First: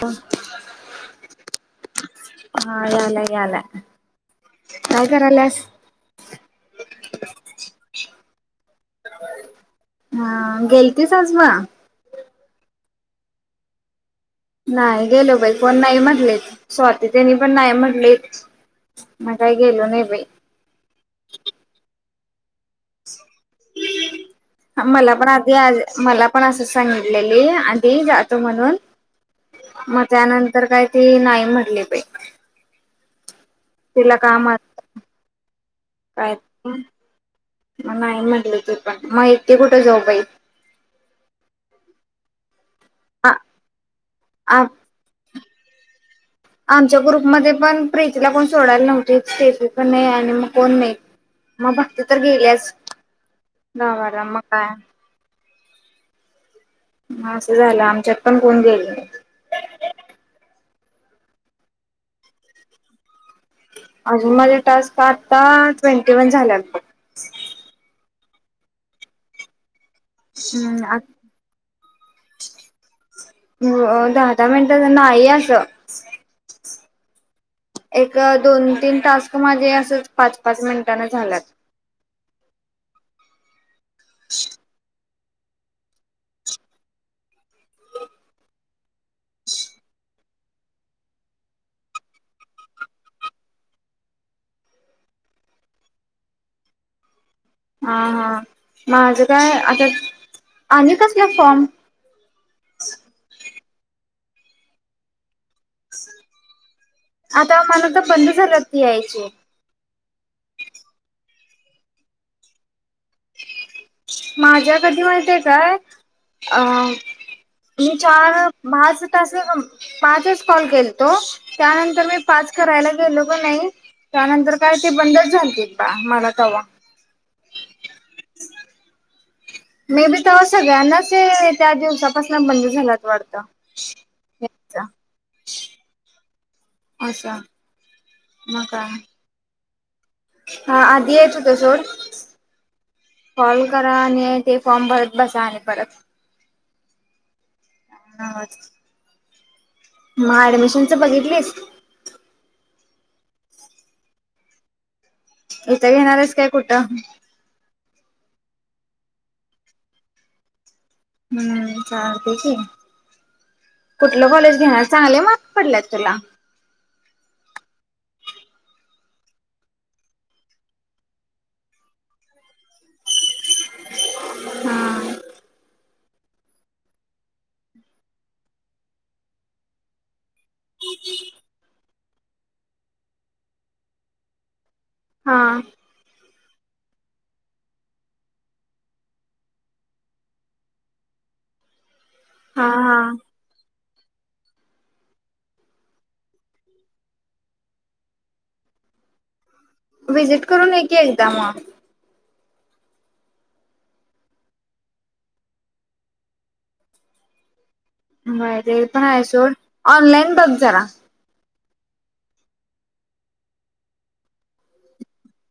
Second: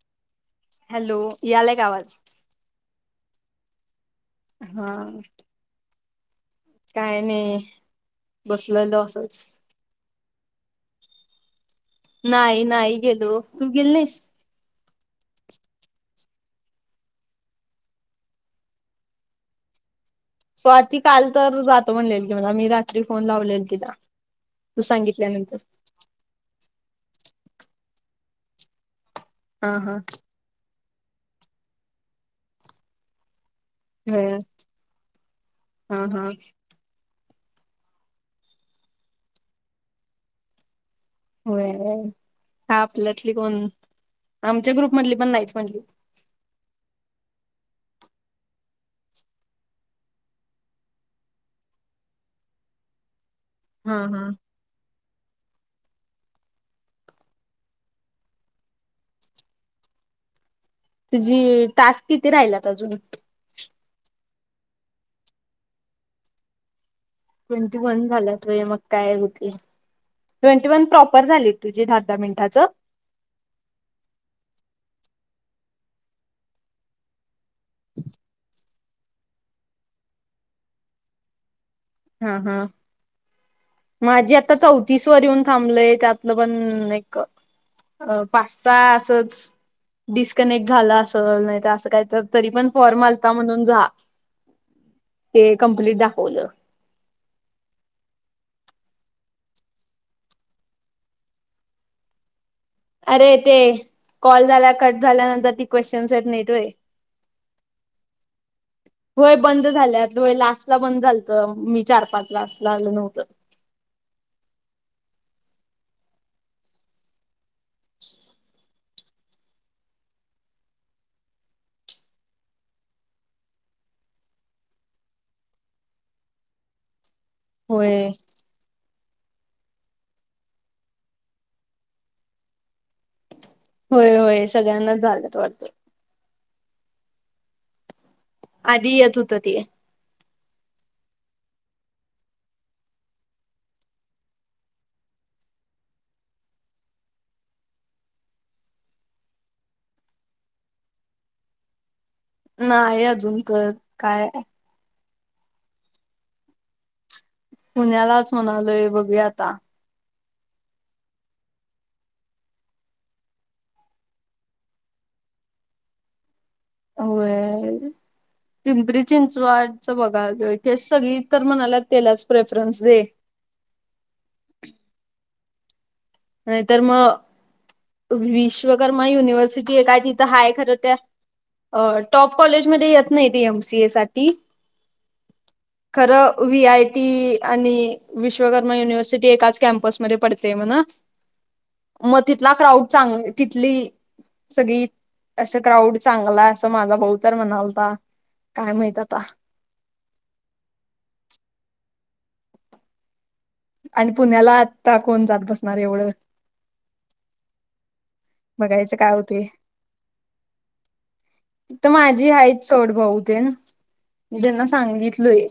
ह. हॅलो इयाले का आवाज. हा याला याला. हा. काय नाही. बसलेलं असंच. हा गेलतीस आज बाळा. नाही नाही गेलो तू गेली नाहीस. नाय गेलो बाई कोण नाई म्हटले स्वाती ताई नी पण नाई म्हटले. म काय गेलो नाई बाई. स्वाती काल तर जातो म्हणलेली की मला मी रात्री फोन लावलेल. तीला तू मला पण आधी सांगितल्यानंतर. आज मला पण असं सांगितलेली आधी जातो म्हणून, हा हा म जाणुन तर काय ती नाय म्हटली बाई. तिला होय कामात हा हा काय म नाई म्हटली ती पण म एकटी कुठ जाऊ बाई. होय होय आ आपल्यातली कोण आ आमच्या ग्रुप मधली पण नाईच म्हटली. आमच्या ग्रुपमध्ये पण प्रीतीला कोण सोडायला नव्हतीच प्रिती पण नाई आणि म कोण नाई. म बघते तर गेल्याच हा गावाला हा म काय. म असं झालं आमच्यात पण कोण गेल नई. तुझी टास्क किती राहिल्यात अजून. अजून माझे टास्क आता ट्वेंटी वन झाल्यात बघ. ट्वेंटी वन झाल्यात व्हय, मग काय होतील. ट्वेंटी वन हम्म प्रॉपर झालीत तुझी दहा दहा मिनटाचं. अ अ दहा दहा मिनटाचं नाई असं. एक दोन तीन टास्क माझे असंच पाच पाच मिनटांन झाल्यात. ह ह माझी आता चौतीस वर येऊन थांबलय त्यातलं पण एक पाच सहा असंच डिस्कनेक्ट झाला असंल नाई त असं काई तर तरी पण फॉर्म आल्ता म्हणून जा. ते कंप्लीट दाखवलं. हा हा माझं काय आता, आणि कसलं फॉर्म. अरे ते, कॉल झाला कट झाल्यानंतर ती क्वेश्चन्स आहेत नाहीत व्हय आता मला त बंद झाला ते यायचे. होय बंद झाल्यात व्हय लास्ट ला बंद झाल्तं, मी चार पाच लास्ट ला आलं नव्हतं. माझ्या कधी माईतीये काय अ मी चार भाज तास हम पाचच कॉल केल्तो त्यानंतर मी पाच करायला गेलो का नई. त्यानंतर काय ते बंदच झालतीत बा मला तवा होय. मे बी तवा सगळ्यांनाच ए त्या दिवसापासून बंद झाल्यात वाटतं. होय होय सगळ्यांनाच झाल्यात वाटतं. असं आ आधी येत होतं ते, हा आधी येत होतं सोड कॉल करा आणि ए ते फॉर्म भरत बसा आणि परत हा म ऍडमिशन चं बघितलीस नाय अजून कळत काय इथं येणारायस काय कुठं? पुण्यालाच म्हणालोय बघूया आता हम्म चालतंय की, कुठलं कॉलेज घेणार चांगले मार्क पडलेत तुला. होय. पिंपरी चिंचवडचं बघायच. ते सगळी तर म्हणलेत तेलाच प्रेफरन्स दे. हा नाहीतर म, विश्वकर्मा युनिव्हर्सिटीये काय ति थ हाय खर त्या, अ टॉप कॉलेजमध्ये येत नाही ती एम सी ए साठी. हां. खरं व्ही आय टी आणि विश्वकर्मा युनिव्हर्सिटी एकाच कॅम्पसमध्ये पडतेय म्हण. म तिथला हा क्राउड हा चांग तिथली सगळी, असं क्राऊड चांगला असं माझा भाऊ तर म्हणालता. काय माहित आता. व्हिजिट करून ये की एकदा म. आणि पुण्याला आता कोण जात बसणार एवढं. माहि बघायचं तेपण काय आहे होते सोड. ऑनलाईन बघ जरा. तीथ माझी हायत सोड भाऊते. मी त्यांना सांगितलोय.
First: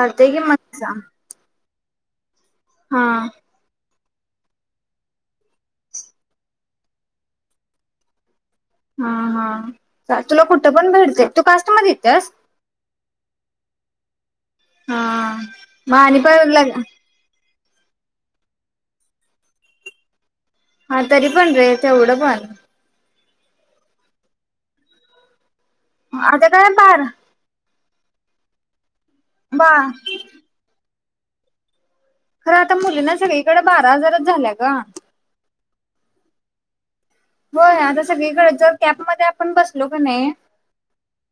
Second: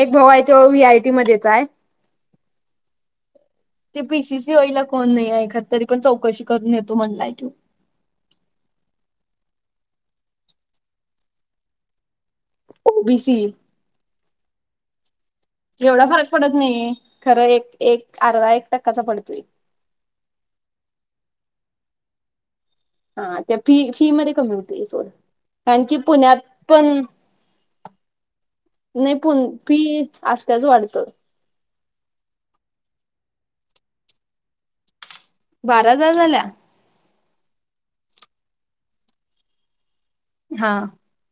एक भाऊ की आहे. मग तो व्ही आय सांग. टी मध्येच हाय. हा. ते पी सी सी वईला कोण नाही हाय एखाद. तरी पण चौकशी करून येतो म्हणलाय त्यो. हा-हा तुला कुठं पण भेटते. तू कास्ट मध्ये येतेस? O B C. हा. मग एवढा आणि फरक पण पडत लग नाही. खरं एक-एक अर्धा एक टक्काचा पडतोय. हा, तरी पण रे. तेवढं पण हा, त्या फी-फी मध्ये कमी होतेय सोड. कारण की, पुण्यात आता काय पण बार नाही. पण, बा फी असत्याच वाढतं. खरं आता मुलींना सगळीकडे बारा हजारच झाल्या ग. बारा हजार झाल्या? होय, आता सगळीकडे जर कॅबमध्ये आपण बसलो का नाय. हा.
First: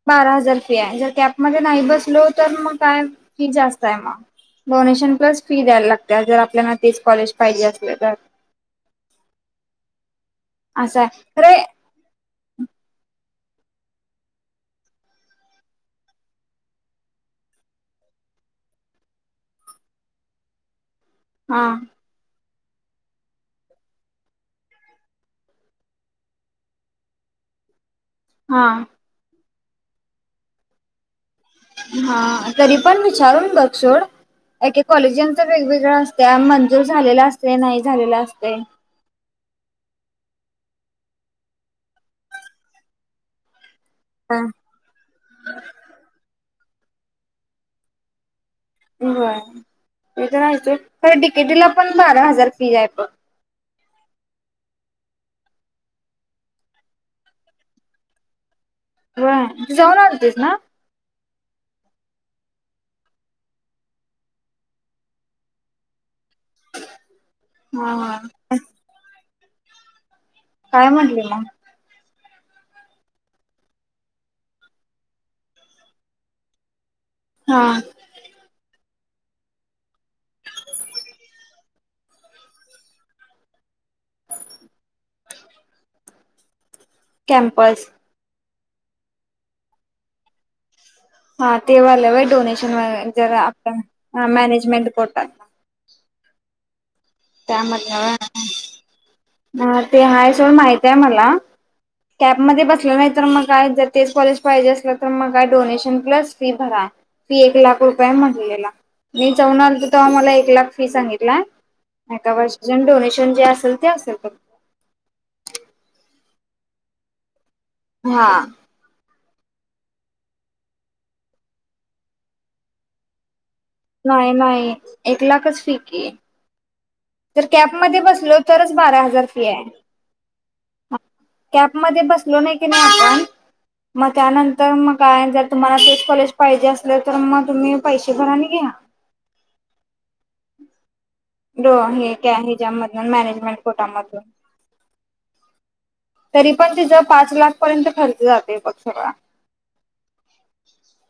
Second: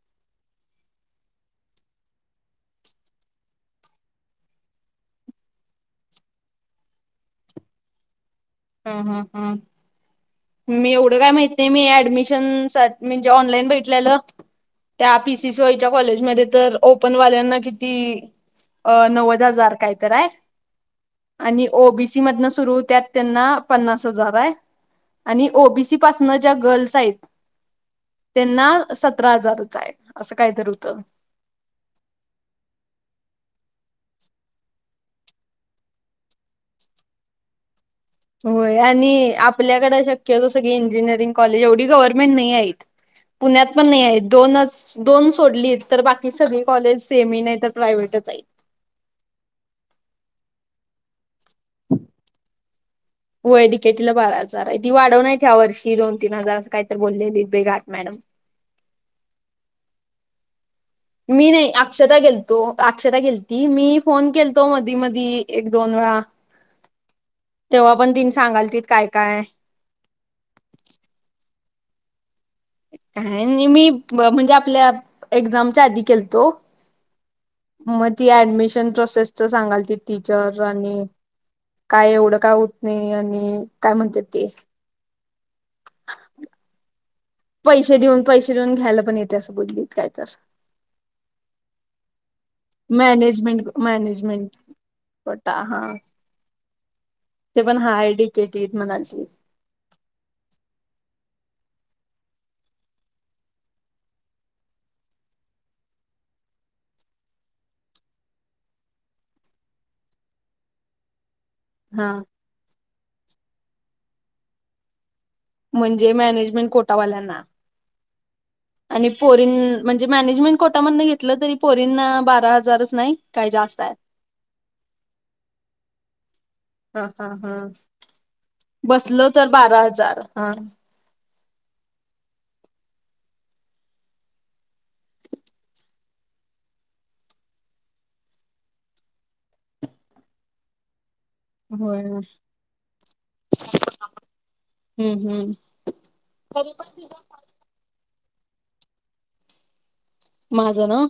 बारा हजार फी हाय. जर कॅपमध्ये नाही बसलो तर मग काय, फी जास्तय मग. डोनेशन प्लस फी द्यायला लागते. जर आपल्याना तेच कॉलेज पाहिजे असले तर. ह, ह, ह. मी असं आहे एवढं काय खरे माहित नाही. मी ऍडमि शन सा म्हणजे ऑनलाईन भेटलेल. त्या पी सी सी वाईच्या कॉलेजमध्ये तर, ओपन वाल्यांना किती अ नव्वद हजार काय तर हाय. हा आणि ओ बी सी मधन सुरू होत्यात त्यांना पन्नास हजारय. आणि ओ बी सी पासनं ज्या गर्ल्स आहेत. त्यांना हा सतरा हजाररच हाय. असं काहीतरी होतं. हा, तरी पण विचारून बघ सोड. काही-काही कॉलेजांच वेगवेगळ असतया. मंजूर झालेला असते. नाही झालेला अस होय, आणि आपल्याकडे शक्यतो सगळी इंजिनिअरिंग कॉलेज, एवढी गव्हर्नमेंट नाही आहेत. पुण्यात पण नाही आहे. दोनच दोन सोडली, तर बाकी सगळी कॉलेज सेमी नाही तर प्रायव्हेटच आहे. व्हय ते तर हायेतचं. खरं डी के टीला पण बारा हजार फी आहे बघ. होय डी के टी ला बारा हजार आहे. ती वाढवनायत ह्या वर्षी दोन-तीन हजार असं काहीतरी बोललेली ती घाट मॅडम. व्हय, तू जाऊन आलतीस ना. मी नाही अक्षता गेलतो. अक्षता गेलती. मी फोन केलतो मधी-मधी एक-दोन वेळा. तेव्हा हा पण तिनं हा सांगाल त काय-काय काय म्हटले मग,? काय नाय मी म्हणजे आपल्या एक्झामच्या आधी गेलतो. हा मग ती ऍडमिशन प्रोसेसचं सांगाल ती टीचर आणि काय एवढं काय होत नाही आणि काय म्हणतात ते कॅम्पस पैसे देऊन पैसे देऊन घ्यायला पण येते असं बोललीत काय तर हा ते वाल्या व्हय डोनेशन जरा मॅनेजमेंट आपल्या मॅनेजमेंट करतात. ता हा. ते पण हा त्यामधलं आय डी व्हय केटत म्हणाली. हा ते आहे ते सो माहती आहे मला कॅम्पमध्ये बसलं नाही तर मग काय जर तेच कॉलेज पाहिजे असलं तर मग काय डोनेशन प्लस फी भरा फी एक लाख रुपये म्हटलेला. मी जाऊन आलतो तेव्हा मला एक लाख फी सांगितला हा एका वर्षाच्या डोनेशन जे असेल ते असेल बघ म्हणजे, मॅनेजमेंट कोटावाल्यांना हा. आणि पोरीन म्हणजे मॅनेजमेंट कोटा मधनं घेतलं तरी पोरीन बारा हजारच नाही काही जास्त आहे. नाही नाही एक लाखच फी कि. हा हा जर हा कॅब मध्ये बसलो तरच बारा हजार बसलो फी तर आहे. बारा हजार हा. कॅब मध्ये बसलो नाही कि नाही आपण मग त्यानंतर मग काय जर तुम्हाला तेचं कॉलेज पाहिजे असलं तर मग तुम्ही पैसे भराने घ्या. र होय हे काय हच्यामधून मॅनेजमेंट कोटामधून. हम्म हम्म तरी पण तिचा पाच लाख पर्यंत खर्च जाते प सगळा. माझं ना?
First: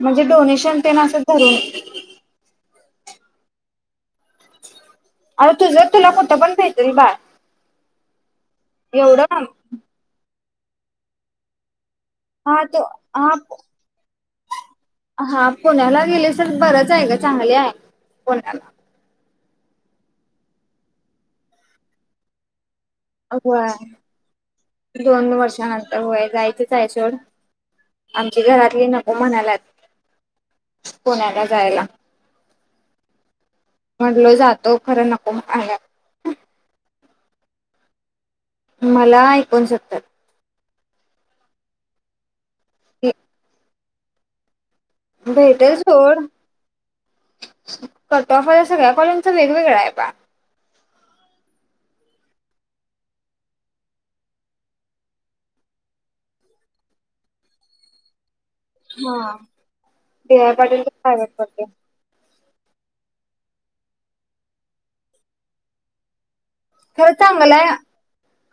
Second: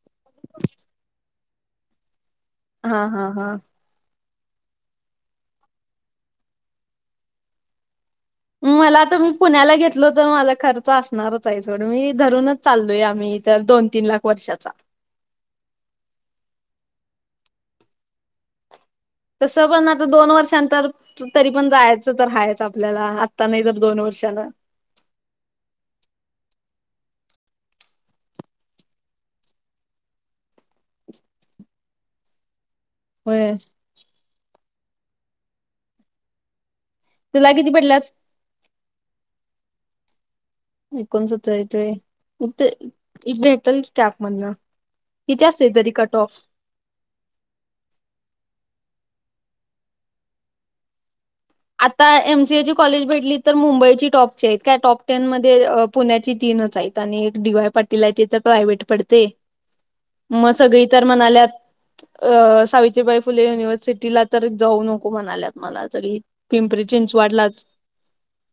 म्हणजे डोनेशन ते म असं धरून. हा हा हा. आवं तुझं तुला कुठं पण भेटेल बाय. मला आता मी पुण्याला घेतल तर मला खर्चअसणार चं. ते सोडून मी धरूनच हा तो चालोय हा आम्ही तर दोन तीन लाख वर्षाचा. हा पुण्याला गेले तर बरंच आहे का चांगले आहे पुण्याला. तसं पण आता दोन वर्षांंतर तरी पण जायचं तर राहायचं आपल्याला. आत्ता नाही होय तर दोन वर्षाला दोन वर्षानंतर होय जायचंच आहे सोड. आमची घरातली नको म्हनायले. पुण्याला जायला. होय. म्हटलो जातो खरं नको म्हणायल. तुला किती पडलंस? मला ऐकुनसत्तर शकतात. ऐकुनसत्तर येतं व्हय इथं भेटल कॅप ला. भेटल सोड. कट ऑफ सगळ्या कॉलेजच वेगवेगळं आहे बा. आता एम सी ए ची कॉलेज भेटली तर मुंबईची टॉपची आहेत काय टॉप टेन मध्ये पुण्याची तीनच आहेत. आणि एक डी वाय पा तिला त तर प्रायव्हेट पडते हा. डी मग वाय पाटील सगळी तर प्रायव्हेट म्हणाल्यात. पडते अं सावित्रीबाई फुले युनिव्हर्सिटीला तरं जाऊं नको म्हणांल्यात मलां तरी पिंपरी खरं चांगलं चिंचवाडलाच आहे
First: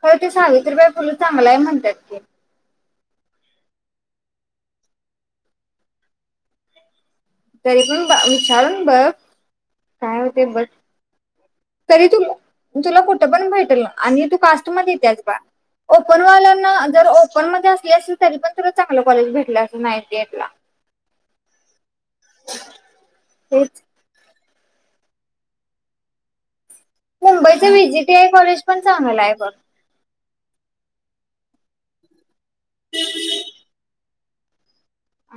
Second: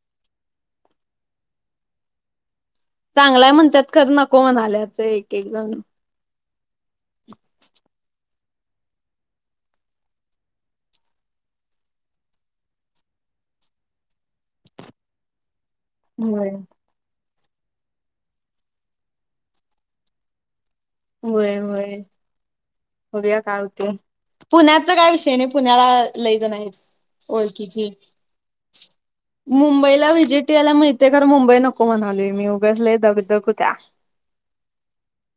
खरं ते सावित्रीबा फुलं चांगला आहे म्हणतांत की चांगलाय म्हणतांत खरं नको म्हणांल्याच एक एक जणं तरी पणं विचारूंन बघं कायं होते बसं तरी तु तुलां कुठं पणं भेटल आणि तूं कांस्ट मध्यें त्याचं बां होय ओपनवाल्यांना जरं ओपन मध्यें असली असलं तरी पणं तुलां चांगलं कॉलेज भेटलं असं नाईटि एट माहितीला होयं होयं बघूंया कायं तेच होते पुण्यांचा कांय विषय नाहीं पुण्यांला लैजण आहेतं मुंबईचं ओळखीची व्हीजीटीआय कॉलेज पण चांगलं आहे बघ. मुंबईला विजिट टी त्यांला मीळतेय कारणं मुंबई नको म्हणालोय मी उगांस लै दंग दंग त्यांया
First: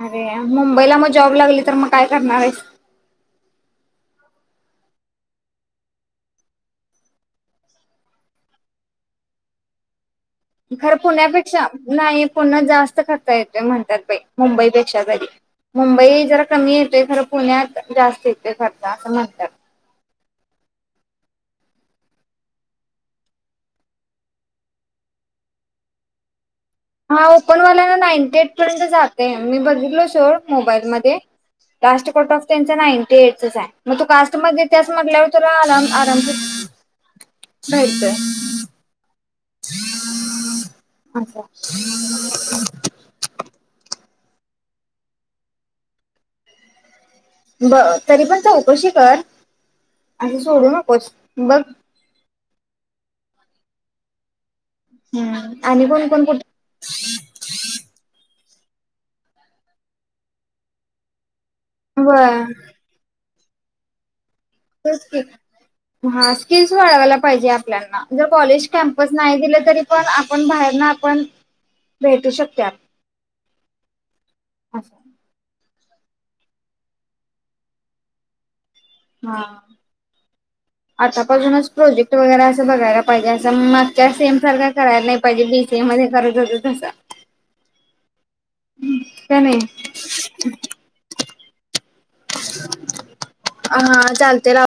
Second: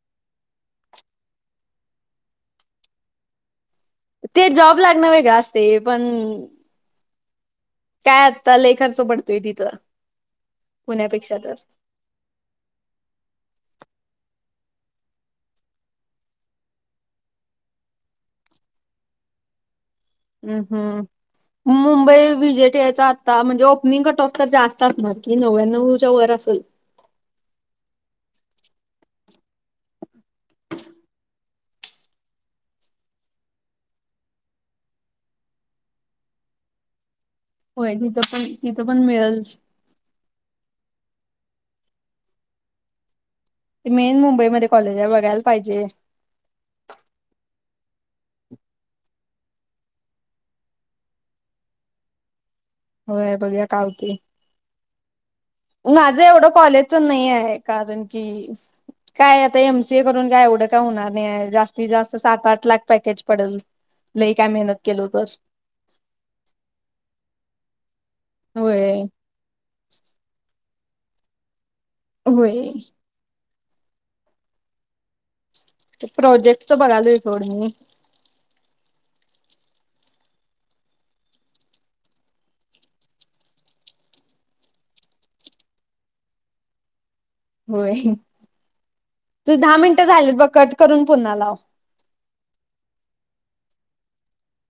अरे मुंबईला मंग जॉब लागली तरं मंग कायं करणारं आहेस ते जॉब लागणं वेगळं असतंय पणं कायं आंता लंय खर्च पडतोय तिथं खरं पुण्यापेक्षा तर पुण्यांपेक्षा नाहीं पुण्यांत जास्तं खर्च येतोय म्हणतांत बाई मुंबईपेक्षा तरी मुंबई जरां कमी येते खरं पुण्यांत जास्तं येतं खर्च असं म्हणतांत हम्मं हम्मं मुंबई वि्हजेट यांच्यात आंत्ता म्हणजे ओपनिंग कंट ऑफ तरं जास्तं असणारं की नव्याण्णव त्यां वरं असेल हां ओपनवांल्या नां नाईंटी एटं पर्यंत जाते मी बघितलो सोर मोबाईल मध्यें लांस्ट कोर्ट ऑफ त्यांच नाईंटी एटंच आहे मगं तूं कांस्ट मध्यें त्यांस म्हटल्यांवर तुलां आराम आराम होयं तिथं पणं तिथं पणं मिळेल हम्मं हम्मं असं ते मेन मुंबईमध्यें कॉलेज आहे बघांयला पाहिजे बरं तरी पणं चौकशी करं आणि सोडूं नकोसं बघं होयं बघूंया कांवती हम्मं माझं एवढं कॉलेजचं नाहीं आहे कारणं की कायं आंता एमसीए करूंन कायं एवढं कायं होणारं नाहीं जास्तं जास्तं व्हय सात आंठ लांख पॅकेज पडेल लंय कायं मेहनत केलं तरं हां स्किल्स वाढवांयला पाहिजे आपल्यांना जरं कॉलेज होय कॅम्पस नाहीं दिलं तरी पणं आपणं बाहेर नां आपणं भेटूं होय शकत्यांत असं प्रोजेक्टच बघांलोय नोट मी हां [inaudible] [unintelligible] आंतापासूनचं प्रोजेक्ट वगैरें असं बघांयला पाहिजे असंग मागच्या सेम सारखं करांयला नाहीं पाहिजे बीसीए मध्यें करतं होतं तसं होयं का तूं नाही दहा मिनटं झालीत बघं कंट करूंन पुन्हां लांव हां चालते रहां